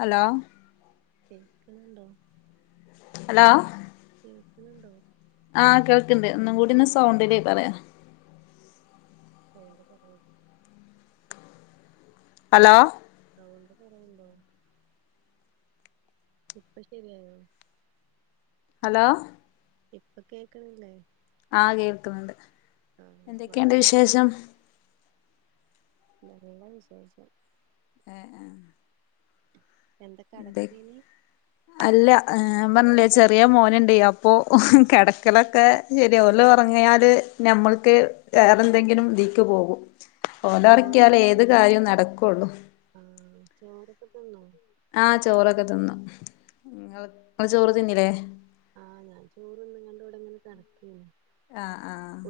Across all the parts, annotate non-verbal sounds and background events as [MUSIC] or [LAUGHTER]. Hello കേക്ക്ണുണ്ടൊ hello കേക്ക്ണുണ്ടോ ആഹ് കേൾക്ക്ണ്ട് ഒന്നും കൂടിന്ന് സൗണ്ടിന് പറ എന്ത പറയാ ഹലോ സൗണ്ട് കുറവുണ്ടോ ഇപ്പ ശെരിയായോ ഹലോ ഇപ്പൊ കേക്കണില്ലേ ആഹ് കേൾക്ക്ന്ന്ണ്ട് ആ എന്തൊക്കെയുണ്ട് ഭക്ഷണൊക്കെ ആയി വിശേഷം നല്ല വിശേഷം ഏഹ് ആഹ് എന്താ ന്തെ കെടക്കേനി അല്ല ഏഹ് ഞാപറഞ്ഞില്ലേ ചെറിയ മോനുണ്ട് അപ്പൊ കിടക്കലൊക്കെ ശരിയ ഒല്ഉറങ്ങിയാല് ഞമ്മൾക്ക് വേറെ എന്തെങ്കിലു ദീക്ക് പോകും ഓലൊക്കിയാല ചോറൊക്കെ തി ഏത് കാര്യം നടക്കുള്ളൂ ആ ചോറൊക്കെ തിന്നോ ആഹ് ചോറൊക്കെ തിന്നു ഇങ്ങള് ചോറ് തിന്നില്ലേ ആ ആഹ് ഞാൻ ചോറ്ന്ന്ങ്കാണ്ട് ഇവീടിങ്ങനെ [INAUDIBLE] ആഹ് ആഹ്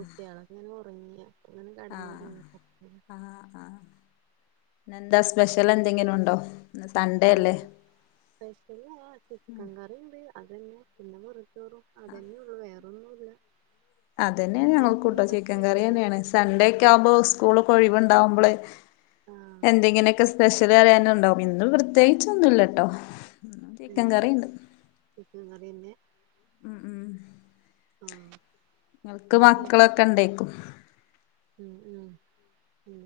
ഒങ്ങിയോ ആഹ് ആ ആ ഇന്നെന്താ സ്പെഷ്യൽ എന്തെങ്കിലു ഉണ്ടോ ഇന്ന് സൺഡേ ഓ അല്ലേ സ്പെഷ്യലാ ചിക്കൻ കറിയിണ്ട് അതന്നെ പിന്നെ വെറുംച്ചോറും അതന്നെയുള്ളൂ വേറൊന്നുല്ല അതെന്നെയാണ് ഞങ്ങൾക്കുട്ടൊ അനക്കെന്താ ചിക്കൻ സ്പെഷ്യല് കറിന്നെയാണ് സൺഡേക്കെയാവുമ്പോ സ്കൂൾ ഒഴിവുണ്ടാവുമ്പോളെ ആ എന്തെങ്ങനെയൊക്കെ സ്പെ സ്പെഷ്യലറിയാന് ഉണ്ടാവും ഇന്ന് പ്രത്യേകിച്ചൊന്നുല്ലാട്ടോ ഉം ചിക്കൻ കറിന്നെ മ് മ് ആഹ്‌ ങ്ങൾക്ക് മക്കളൊക്കെ ഉണ്ടേക്കും ഉം ഉം ഉം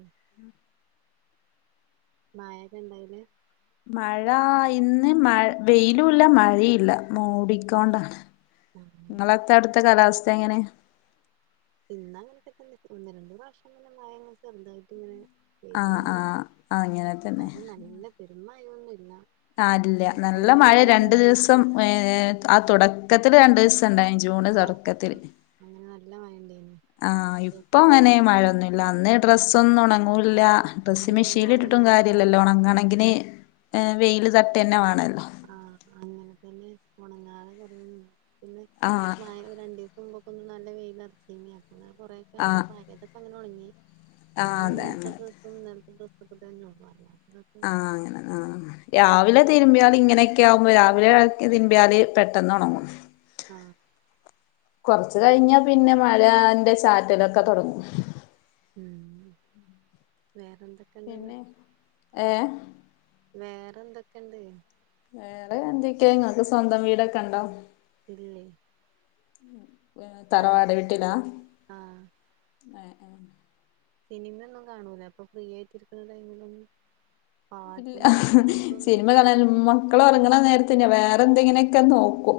[UNINTELLIGIBLE] മഴ ഇന്ന് മഴ വെയിലുല്ല മഴയില്ല മൂടിക്കൊണ്ട ആഹ് നിങ്ങളത്തെ അവിടുത്ത കാലാവസ്ഥ സ്ഥ എങ്ങനെ ഇന്ന അങ്ങനത്തെക്കെ ഒന്ന് രണ്ടു പ്രാഷംന്നെ മയ ചെറുതായിട്ട് ഇങ്ങനെ ആ പെയ്തീനി ആ ആ ഇങ്ങനെ തന്നെ പിന്നൊന്നുല്ല ആല്ല നല്ല മഴ രണ്ടു ദിവസം ഏ ആ തുട ക്കത്തില് രണ്ട് ദിവസം ഉണ്ട ജൂണ് ആഹ് തൊടക്കത്തില് ആഹ് അങ്ങനെ നല്ല മയണ്ടെയിന്നു ആഹ ഇപ്പൊ അങ്ങനെ മഴയൊന്നുല്ല അന്ന് ഡ്രസ്സൊന്നും ഒണങ്ങൂല്ല ആഹ് ഡ്രസ് അയിലൊന്നും മെഷീനിലിട്ടിട്ടും തോരടാൻ കാര്യല്ലല്ലോ സ്ഥലല്ല ഒണങ്ങണെങ്കിന് വെയിൽ തട്ടെന്നെ വാണല്ലോ ആ അങ്ങനെ തന്നെ പോ പിന്നെ ആഹ് മയ രണ്ടു ദിവസം മുമ്പ അപ്പൊ നല്ല വെയിയിലറച്ച ആഹ് [UNINTELLIGIBLE] ഒണങ്ങി ആഹ് അതെ അങ്ങനെ [UNINTELLIGIBLE] [UNINTELLIGIBLE] ആ അങ്ങനെ ആ രാവിലെ തിരുമ്പ്യാല് ഇങ്ങനെ നൊക്കെ ആകുമ്പോ രാവിലെ തിരുമ്പ്യാല് പെട്ടെന്ന് ഒണങ്ങും ആ കൊറച്ച് കഴിഞ്ഞാ പിന്നെ മഴന്റെ ചാറ്റലൊക്കെ തൊടങ്ങും ഉം വേറെന്തൊക്കെണ്ട്ന്ന് പിന്നെ ഏ വേറെ എന്തൊക്കെണ്ട് വേറെ എന്തൊക്കെ ഇങ്ങക്ക് സ്വന്തം വീടൊക്കെണ്ടോ ഇല്ലേ [INAUDIBLE] തറവാ തറവാട് വീട്ടിലാ ആഹ് ഏ സിനിമയൊന്നും കാണൂല അപ്പൊ ഫ്രീ ആയിട്ടിരിക്കുന്ന ടൈമിലൊന്നും ഇല്ല പാട്ടും അങ്ങനത്തൊന്നും അങ്ങനത്തെ ഒന്നും ഒരു- സിനിമ കാണാന് അങ്ങനത്തെ ഒന്നും മക്കള് ഇല്ല. ഒറങ്ണ നേരത്ത് വേറെ എന്തെങ്ങനെ ക്കെ നോക്കും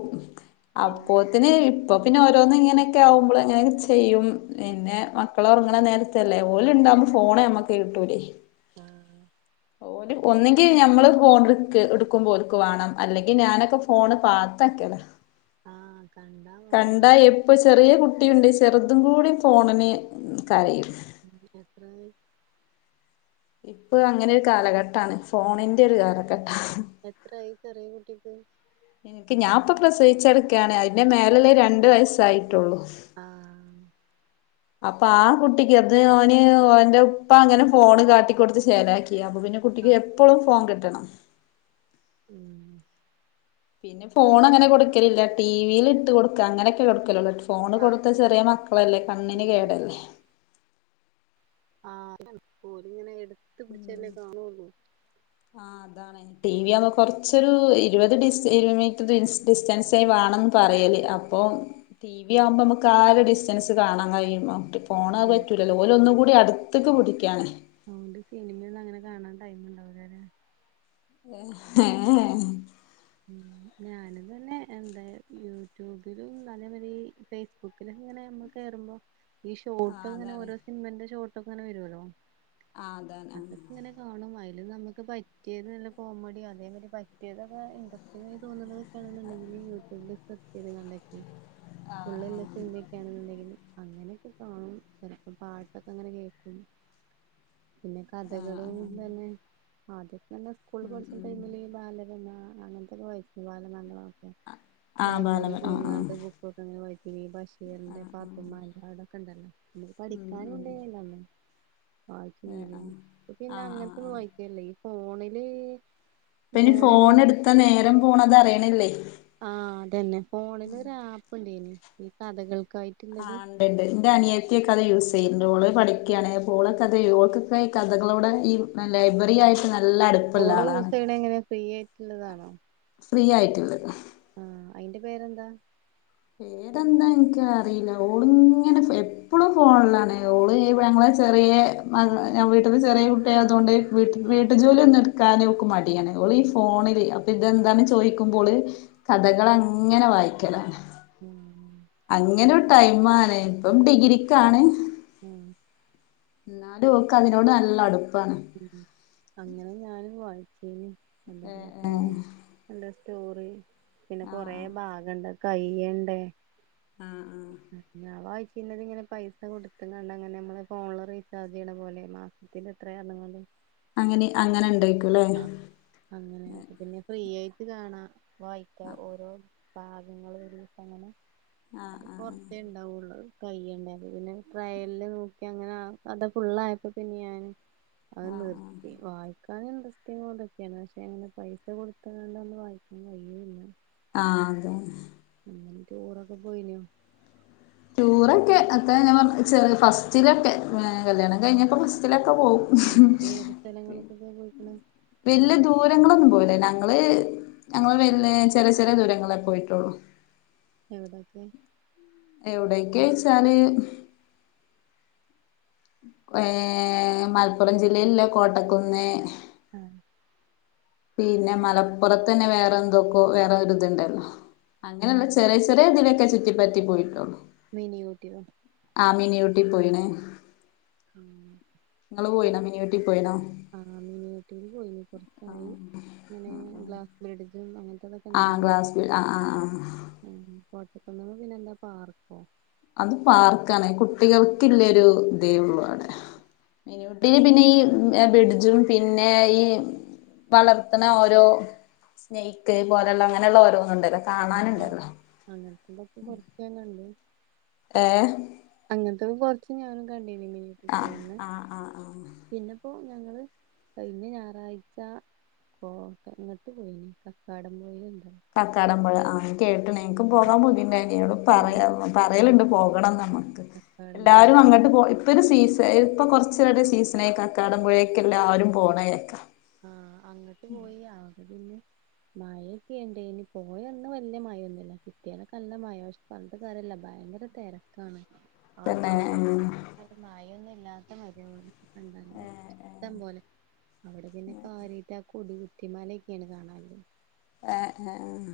എന്ത് അപ്പോത്തിന് ഇപ്പൊ പിന്നെ [UNINTELLIGIBLE] ഇങ്ങനെക്കെ ആവുമ്പ്ള് അങ്ങനൊക്കെ ചെയ്യും പിന്നെ മക്കളൊറങ്ങണ നേരത്തെല്ലേ ഓല് ഇണ്ടാവുമ്പോ ഫോണ് നമ്മക്ക് കിട്ടൂലേ ആഹ് ഓര് ഒന്നെങ്കി ഞമ്മള് ഫോൺ എടുക്ക് എടുക്കുമ്പോ ഓരുക്ക് വേണം അല്ലെങ്കീ ഞാനൊക്കെ ഫോണ് പാത്താക്കല് ആഹ് കണ്ടാ വാണ്ടേ കണ്ടാ എപ്പൊ ചെറിയ കുട്ടിയുണ്ട്ച് ചെറുതും കൂടി ഫോണിന് കരയും എത്രായി ഇപ്പൊ അങ്ങനെ ഒരു കാലഘട്ടാണ് ഫോണിന്റെ ഒരു കാലം കാലഘട്ടം എത്രായി ചെറിയ കുട്ടിക്ക് എനിക്ക് ഞാപ്പൊ പ്രസവിച്ചേടക്കയാണ് അയിന്റെ മേലില് രണ്ടു വയസ്സായി ട്ടുള്ളൂ ആഹ് അപ്പാ ആ കുട്ടിക്ക് അത് ഓന്റെ ഉപ്പ അങ്ങനെ ഫോണ് കാട്ടിക്കൊടുത്ത് ശേലാക്കി യപ്പപ്പിന്നെ കുട്ടക്ക് ആഹ് എപ്പളും ഫോൺ കിട്ടണം ട്ടണം ഊ പിന്നെ ഫോണങ്ങനെ കൊടുക്കലില്ല ടീവീലിട്ട് കൊടുക്കാ അങ്ങനെയൊക്കെ കൊടുക്കലൊള്ളു ഫോണ് കൊടുത്ത കാർട്ടൂണൊക്കെ ചെറിയ കൊടുത്തേ മക്കളല്ലേ കണ്ണിന് ടിവിയില് കേടല്ലേ ആ പൊടീങ്ങനെ എടുത് [UNINTELLIGIBLE] ഉം ആ അതാണെ ടി വി ആവുമ്പോ കൊറച്ചൊരു ഇരുപത് ഡിസ്റ്റ് ഇരുപത് മീറ്റർ ഡിസ്റ്റ് ഡിസ്റ്റൻസായി വേണംമെന്ന് പറയല് അപ്പോ ടിവി ആമ്പോമ്മക്ക് ആ ഒര് ഡിസ്റ്റൻസ് കാണാൻ കഴിയും [UNINTELLIGIBLE] ഫോണാ ഉം വെക്കൂലല്ലോ ഓലൊന്നും കൂടി വ്ടെ അടുത്ത്ക്ക് പുടിക്കയാണ് നീ ആ ഒണ്ട് സിനിമേഒന്നും അങ്ങനെ കാണാൻ ടൈം ഉണ്ടാവൂലല്ലേ ഏ എ ഏ ഞാനും തന്നെ എന്താ യൂട്യൂബിലും നല്ല മനേ ഫേസ്ബുക്കിലും എങ്ങനെ നമ്മൾ കേറുമ്പോ ഈ ആഹ് ഷോട്ട്ങ്ങനെ ഓരോ സിനിമന്റെ ഷോട്ട് പ്പങ്ങനെ വരുവല്ലോ ആ അതാനെ അതൊക്കെ ഇങ്ങനെ കാണും അതില് നമുക്ക് പറ്റിയത് നല്ല കോമഡിയാ അതേ പറ്റിയതക്കെ എന്ത പിന്നെ തോന്നുന്നത്കാണെന്നുണ്ടെങ്കി യൂട്യൂബിൽ സെർച്ച് ചെയ്ത് കണ്ടക്കെ ആഹ് ഫുള്ളല്ല ആഹ് സിനിൻമക്കെയാണുണ്ടെങ്കിൽ അങ്ങനെക്കെ കാണും ചെലപ്പോം പാട്ടൊക്കെ അങ്ങനെ കേക്കും പിന്നെ ആഹ് ആഹ് കഥകളും ആഹ് തന്നെ അതെ എന്ന ഉം സ്കൂൾല് ഉം ടൈമില് ബാൽരമ ഞാങ്കണ്ട് അങ്ങനത്തെ ഒക്കെ വായിക്കും ബാല മംഗളം ഒക്കെ ആഹ് ലൈബ്രറിയിൽ ബാലമ ആഹ് ആഹ് പോയിുന്നട്ട് ബുക്കൊക്കെ വായി പി ബസ് എന്റെ ആഹ് ആഹ് പാപ്പമാന്റെ ടെ ക്കണ്ടല്ലോ നമുക്ക് ഉം പഠിക്കാനും ഉം ഇണ്ട് ല്ലമ്മ വായിച്ചു ഏഹ് ചെയ്തീനി ആഹ് പിന്നെ ആഹ് ആഹ് അങ്ങനത്തെൊന്ന് ആഹ് വയിക്കല്ലേ ഇയ്യ് ഫോണില് ഇപ്പ ഇനി ഫോണില് ഫോൺ എടുത്ത നേരം പോണത് അറിയിണില്ലേ ആഹ് അതന്നെ ഫോണിൽ ഒര് ആ പ്പ് ഇണ്ടെയ്നി ഈ കഥകൾ ക്കായിട്ട് ഇള്ളെത് ആഹ് ഇണ്ട്ണ്ട് ഇന്റെ അനിയെത്തി ഒക്കെ അത് യൂസ് ചെയ്യ്ണ്ട് ഓൾ പഠിക്ക്യാണ് ഓൾ ഒക്കെ അതെയ് ഓൾ ക്കൊക്കെയ് ഈ കഥകളോട് ഈ ന്നാ ലൈബ്രറി ആയി ട്ട് നല്ല അട്പ്പ ഇള്ള ആളാ ട്ട് ഇള്ളതാണോ? ഫ്രീ ആയിട്ട് ഇള്ളെതാ ആഹ് അയിന്റെ പേര് എന്താ? പേര് എന്താ ഇൻക്ക് അറീലാ ഓൾ ഇങ്ങെനെ എപ്പെളും ഫോണ്ലാണ് ഓൾ ഞങ്ങെളെ ചെറിയ മകളാ വീട്ട്ത്തെ ചെറിയ കുട്ടി ആയതോണ്ട് വീട്ട് വീട്ടു ജോലി ഒന്നും ഇട് ക്കാന് ഓക്ക് മടിയാണ് ഓൾ ഈ ഫോണിൽ അപ്പ ഇതെന്താണ് ചോയിക്കുമ്പോ ഓൾ കഥകൾ അങ്ങെനെ വായിക്കെലാ ആഹ് അങ്ങനെ ഒര് ടൈം ആണ് ഇപ്പം ഡിഗ്രിക്കാണ് ഉം ഇന്നാലും ഓക്ക് അതിനോട് നല്ല അടു ഉം അങ്ങനെ ഞാനും വായി ച്ചിനി ഏ കണ്ട്ക്ക്ണ് ഏ ഇങ്ങെനെ രണ്ടുസ് പിന്നെ കൊറെ ആഹ് ഭാഗം ഇണ്ട് അത് കൈ്യണ്ടേ ആഹ് ആഹ് ഇ [UNINTELLIGIBLE] ന്നാ [UNINTELLIGIBLE] അവായി പിന്നെ തിങ്ങെനെ പൈസ കൊട്ത്ത്കാണ്ട് അങ്ങനെ നമ്മള് ഫോണില് റീചാർജ് ചെയ്യണ പോലെ മാസത്തില് ത്രേ അന്ന്ങ്ങാണ്ട് അങ്ങനെ അങ്ങനെ ഇണ്ട് അഹ് അങ്ങനെ അപ്പ പിന്നെ ഫ്രീ ഏയിട്ട് ഇത് കാണാ വായിക്ക ഓരോ ഭാഗങ്ങളു ഒരിസങ്ങനെ ആഹ് അത് ആഹ് കൊറത്തേ ഇണ്ടാവൊള്ളു കയ്യുണ്ടായി പിന്നെ ട്രയലില് നോക്കി അങ്ങനെ അഅത ഫുള്ളയപ്പോ പിന്നെ ഞാൻ അത് നിർത്തി വായിക് [UNINTELLIGIBLE] [UNINTELLIGIBLE] പക്ഷെ അങ്ങനെ പൈസ കൊടുത്തണ്ട് നമ്മള് വായിക്കാൻ കഴിയല്ല ആ ഉം അ ചോറൊക്കെ പോയിനൊ ടൂറൊക്കെ അത്ര ഞാൻ പറ ചെ ഫസ്റ്റിലൊക്കെ ങഅ കല്യാണം കഴിഞ്ഞപ്പോ ഫസ്റ്റിലക്കെ ക്കപോവും ആഹ് ഏത് സ്ഥലങ്ങൾക്കൊക്കെ പോയിക്ക്ണ് [UNINTELLIGIBLE] വലിയ എവിടെ ദൂരങ്ങളൊന്നും പോയില്ല നങ് ഞങ്ങള് ഞങ്ങള് വല ചെറിയ ചെറിയ ദൂരങ്ങളെ പോയിട്ടുള്ളു എവിടൊക്കെ എവിടെൊക്കെ വെച്ചാല് ഏഹ മലപ്പുറം ജില്ല ലുള്ള കോട്ടക്കുന്നേൽ ങഹ പിന്നെ മലപ്പുറത്ത തന്നെ വേറെ എന്തോക്കോ വേറെ ഒരു ഇതുണ്ടല്ലോ അങ്ങനെയുള്ള ചെറിയ ചെറിയ ഇതിലൊക്കെ ചുറ്റിപ്പറ്റി പോയിട്ടുള്ളു രീനി യൂറ്റിവാ ആമീനി ഊട്ടി പോയിണ ങആ പോയി ഊട്ടി പോയിണോ [UNINTELLIGIBLE] ഇരികൊറച്ചായി അങ്ങനെ ഗ്ലാസ് ബയ്ഡ് ഉം അങ്ങനെ ആഹ ഗ്ലാസ് ബിൾ ആഹ ആഹ ആഹ [UNINTELLIGIBLE] പിന്നെ എന്താ പാർക്കോ അത് പാർക്കാണ് കുട്ടികൾക്കില്ലേ ഒരു ഇതേ ഉള്ളൂ [UNINTELLIGIBLE] ടീ പിന്നെ ഈ ബെഡജും പിന്നെ ഈ വളർത്തണ ഓരോ സ്നേക്ക് പോലെയുള്ള അങ്ങനെയുള്ള ഓരോന്നുംണ്ടല്ല ആഹ് അങ്ങനത്തെനാത്ത് കൊറച്ച് ഞാൻ കണ്ട്. ഏ അത് കുറച്ച് ഞാനും കണ്ടി ങങഹ ആഹ ആഹ ആഹ പിന്നെപ്പോ ഞങ്ങള് കഴഞ്ഞ ഞായറാഴ്ച പോക നിർത്തിപോയിനി കക്കാടം [UNINTELLIGIBLE] കക്കാടമ്പഴ ആ കേട്ടണ എനക്ക് പോകാൻ പൂതിയുണ്ടായി നിയുള്ളു ആഹ് തറയ പറയലുണ്ട് പോ ഇവിടംകാണണം. കക്കാടം എല്ലാരും പൊയിൽക്ക് അങ്ങട്ട് പോ ഇപ്പൊ ഒരു സിസി തേൽക്കം കുറച്ച് വര്ടെ സീസണ അക്കാടംമ്പുഴൊക്കെല്ലാരും പോണ കേക്കാം. ആഹ അങ്ങോട്ട് പോയി [UNINTELLIGIBLE] പിന്നെ മഴൊക്കെ ഇണ്ട് ഇനി പോയ ഇന്ന് വരില്ല മഴൊന്നുമില്ല കിട്ടിയനൊക്കെ നല്ല മഴശ പറഞ്ഞ കറല്ല ഭയങ്കര തിരക്കാണ് പിന്നെ ആൾക്കാരൊക്കെ [UNINTELLIGIBLE] മഴയൊന്നുംല്ലാ [UNINTELLIGIBLE] കണ്ടാല് ഇഷ്‌ടംപോലെ അവിടെ പിന്നെ കാര്യയ്ക്ക കുടുങ്ങി. തിമാലൊക്കെയാണ് കാണാൻ. ആഹ്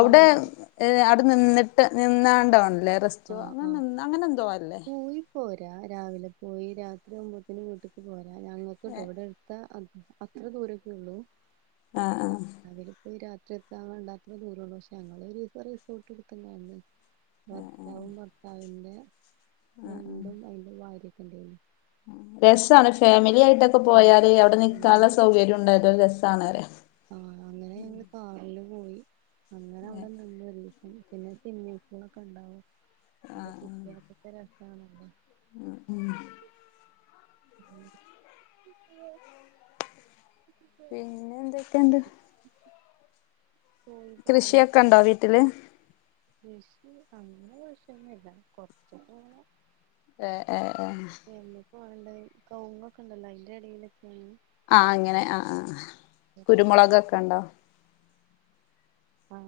നമ്മള് നട അവിടെ നിന്ന് ട്ട് നിന്നാണ്ട ഉണ്ട് ല്ലറസ്റ്റോ ആഹ് അങ്ങന അങ്ങനെ എന്തോ അല്ലേ. രാ രാവിലെ പോയി രാത്രി ആവുമ്പോത്തന് വീട്ടിലക്ക് പോയ അ ഞങ്ങൾക്ക് ട്ടോ ഏ ഇവിടെ എടുത്ത അത്ര ദൂരൊക്കെ ഉള്ളൂ ആ ആ അതില പോയി രാ ഇഷ എത്താൻ വേണ്ടത്ര ദൂരമുള്ളൂ പക്ഷെ ഞങ്ങൾ റിസോർട്ട് കൊടുക്കണ്ടായിരുന്നു. ആ പിന്നെ ആ രണ്ടും അതിന്റെ വാ എണ്ട രസാണ് ഫാമിലി ആയി ട്ടോക്കെ ആഹ് പോയാല് അവിടെ നിൽക്കാനുള്ള സൗകര്യം ഉണ്ടായ രസ് തണേ ആഹ അങ്ങനെ ഞങ്ങ കാണലും പോയി അങ്ങനെ അവിടെന്നണ്ട പിന്നെ സിനമസുകളൊക്കെ ഉണ്ടാവോ അ പച്ചയാ ആണല്ലേ ഉ ഉം ഉ പിന്നെ എന്തൊക്ക എന്ത് പോയി പോന്നു കൃഷിയൊക്കെ ഉണ്ടോ വീട്ടില് കൃഷി അങ്ങനെ വിശന്നല്ല കൊച്ച പോണ ഏഹ് ഹ ഏഹ് ആണ്ടത് കങ്ങൊക്കെ ഉണ്ടല്ലോ അതിന്റെ ഇടയിലൊക്കെയാണ് ആഹ് അങ്ങനെ ആഹ് ആഹ് കൊറച്ച് കുരുമുളകൊക്കെ ഉണ്ടോ ആ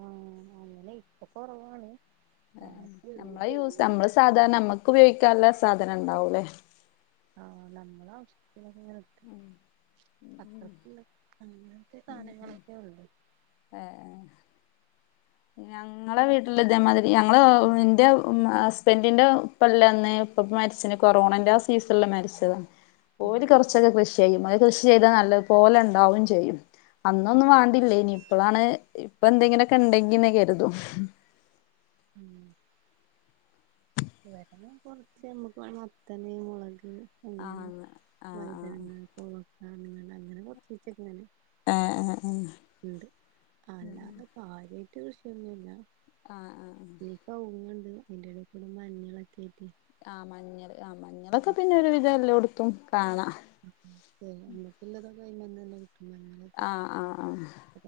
അങ്ങനെ ഇപ്പ കൊറവാണ്. ആഹ് നമ്മളെ യൂസ് നമ്മള് സാധാരണ നമ്മക്കുപയോഗിക്കാൻള്ള സ സാധനം ഇണ്ടാവുല്ലേ ആ നമ്മളാവിശ് ങ്ങൾക് അത്രക്ക്ള്ള അങ്ങനത്തെ സാനങ്ങളൊക്കെ ഒള്ളു ഏഹ് ഞങ്ങളെ വീട്ടിലിതേമാതിരി ഞങ്ങള് എന്റെ ഹസ്ബൻഡിന്റെ ഉപ്പെല്ലന്ന് ഉപ്പ പ്പംമരിച്ചിണ് കൊറോണന്റെ ആ സീസണില് മരിച്ചതാ ഉം ഓര് കൊറച്ചൊക്കെ കൃഷ് ചെയ്യും അത് കൃഷി ചെയ്താൽ നല്ലതുപോലെ ഉണ്ടാവേം ചെയ്യും അന്നൊന്നും വാണ്ടില്ലേനി ഇപ്പോളാണെ ഇപ്പൊന്തെങ്കിലൊക്കെണ്ടെങ്കി ങ്ങനെ കരുതും ഉം വടെന്നെ കൊറച്ച് നമ്മക്ക് വേ മത്തന് മൊളക് ഉം ആഹ് ആഹ് ആഹ് വഴ്തനങ്ങ കോവ [UNINTELLIGIBLE] അങ്ങനെ കൊറച്ചീച്ചക്കങ്ങനെ ആ ആ ഉണ്ട് അല്ലാതെ കാര്യായ് കൃഷി ഒന്നുല്ല ആ ആ ആ അതിന്റെടേക്കൂടെ മഞ്ഞളൊക്കെയിട്ട് ആ മഞ്ഞള് ആ മഞ്ഞളൊക്കെ പിന്നെ ഒരു വിധം എല്ലോട് ത്തും [UNINTELLIGIBLE] പിന്നത് [UNINTELLIGIBLE] ആ ആ ആ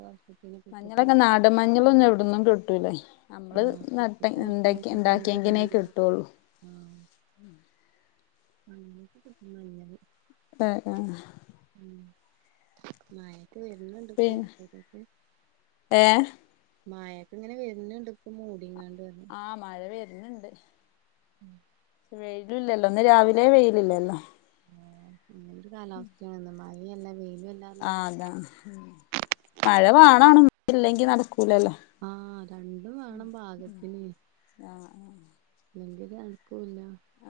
വർഷത്തിന് പിറ്റത്തെ മഞ്ഞളൊക്കെ വർഷം നാടൻ മഞ്ഞളൊന്നും പിന്നെ എവിട്ന്നും കിട്ടൂല്ല നമ്മള് ആഹ് നട്ട് പിറ്റത്തെ ണ്ടാക്കി വർഷാവുമ്പോത്തിന് പിന്നിം ണ്ടാക്കിയെങ്കിലെന്നെ ഇണ്ടാവും കിട്ടൊള്ളു അങ്ങനൊക്കെ കിട്ടും മഞ്ഞള് ആ ആ മഴ ത് വര്ണ് ണ്ട്പ്പോ [UNINTELLIGIBLE] ഏഹ് മഴക്കിങ്ങനെ വരുന്നിണ്ട് ഇപ്പം മൂടിങ്ങാ ആ മഴവര് ന്ന്ണ്ട് മ് വെയിലില്ലല്ലോ ഇന്ന് രാവിലെ വെയിലില്ലല്ലോ നല്ലൊരു കാലാവെസ്ഥയാണ് മഴ [UNINTELLIGIBLE] ആഹ് അതാ മഴ മാണാണും ഇല്ലെങ്കിൽ നടക്കും ആഹ് രണ്ടും വേണം പാകത്തിന് ആഹ് ഇല്ലെങ്കി ഒരൻ ക്കൂല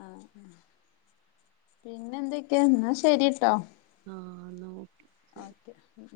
ആഹ് പിന്നെ എന്തൊക്കെ ഇന്നാ ശെരിട്ടോ ആഹ് ന്നാ ഓക്കെ ശെരി ഓക്കെ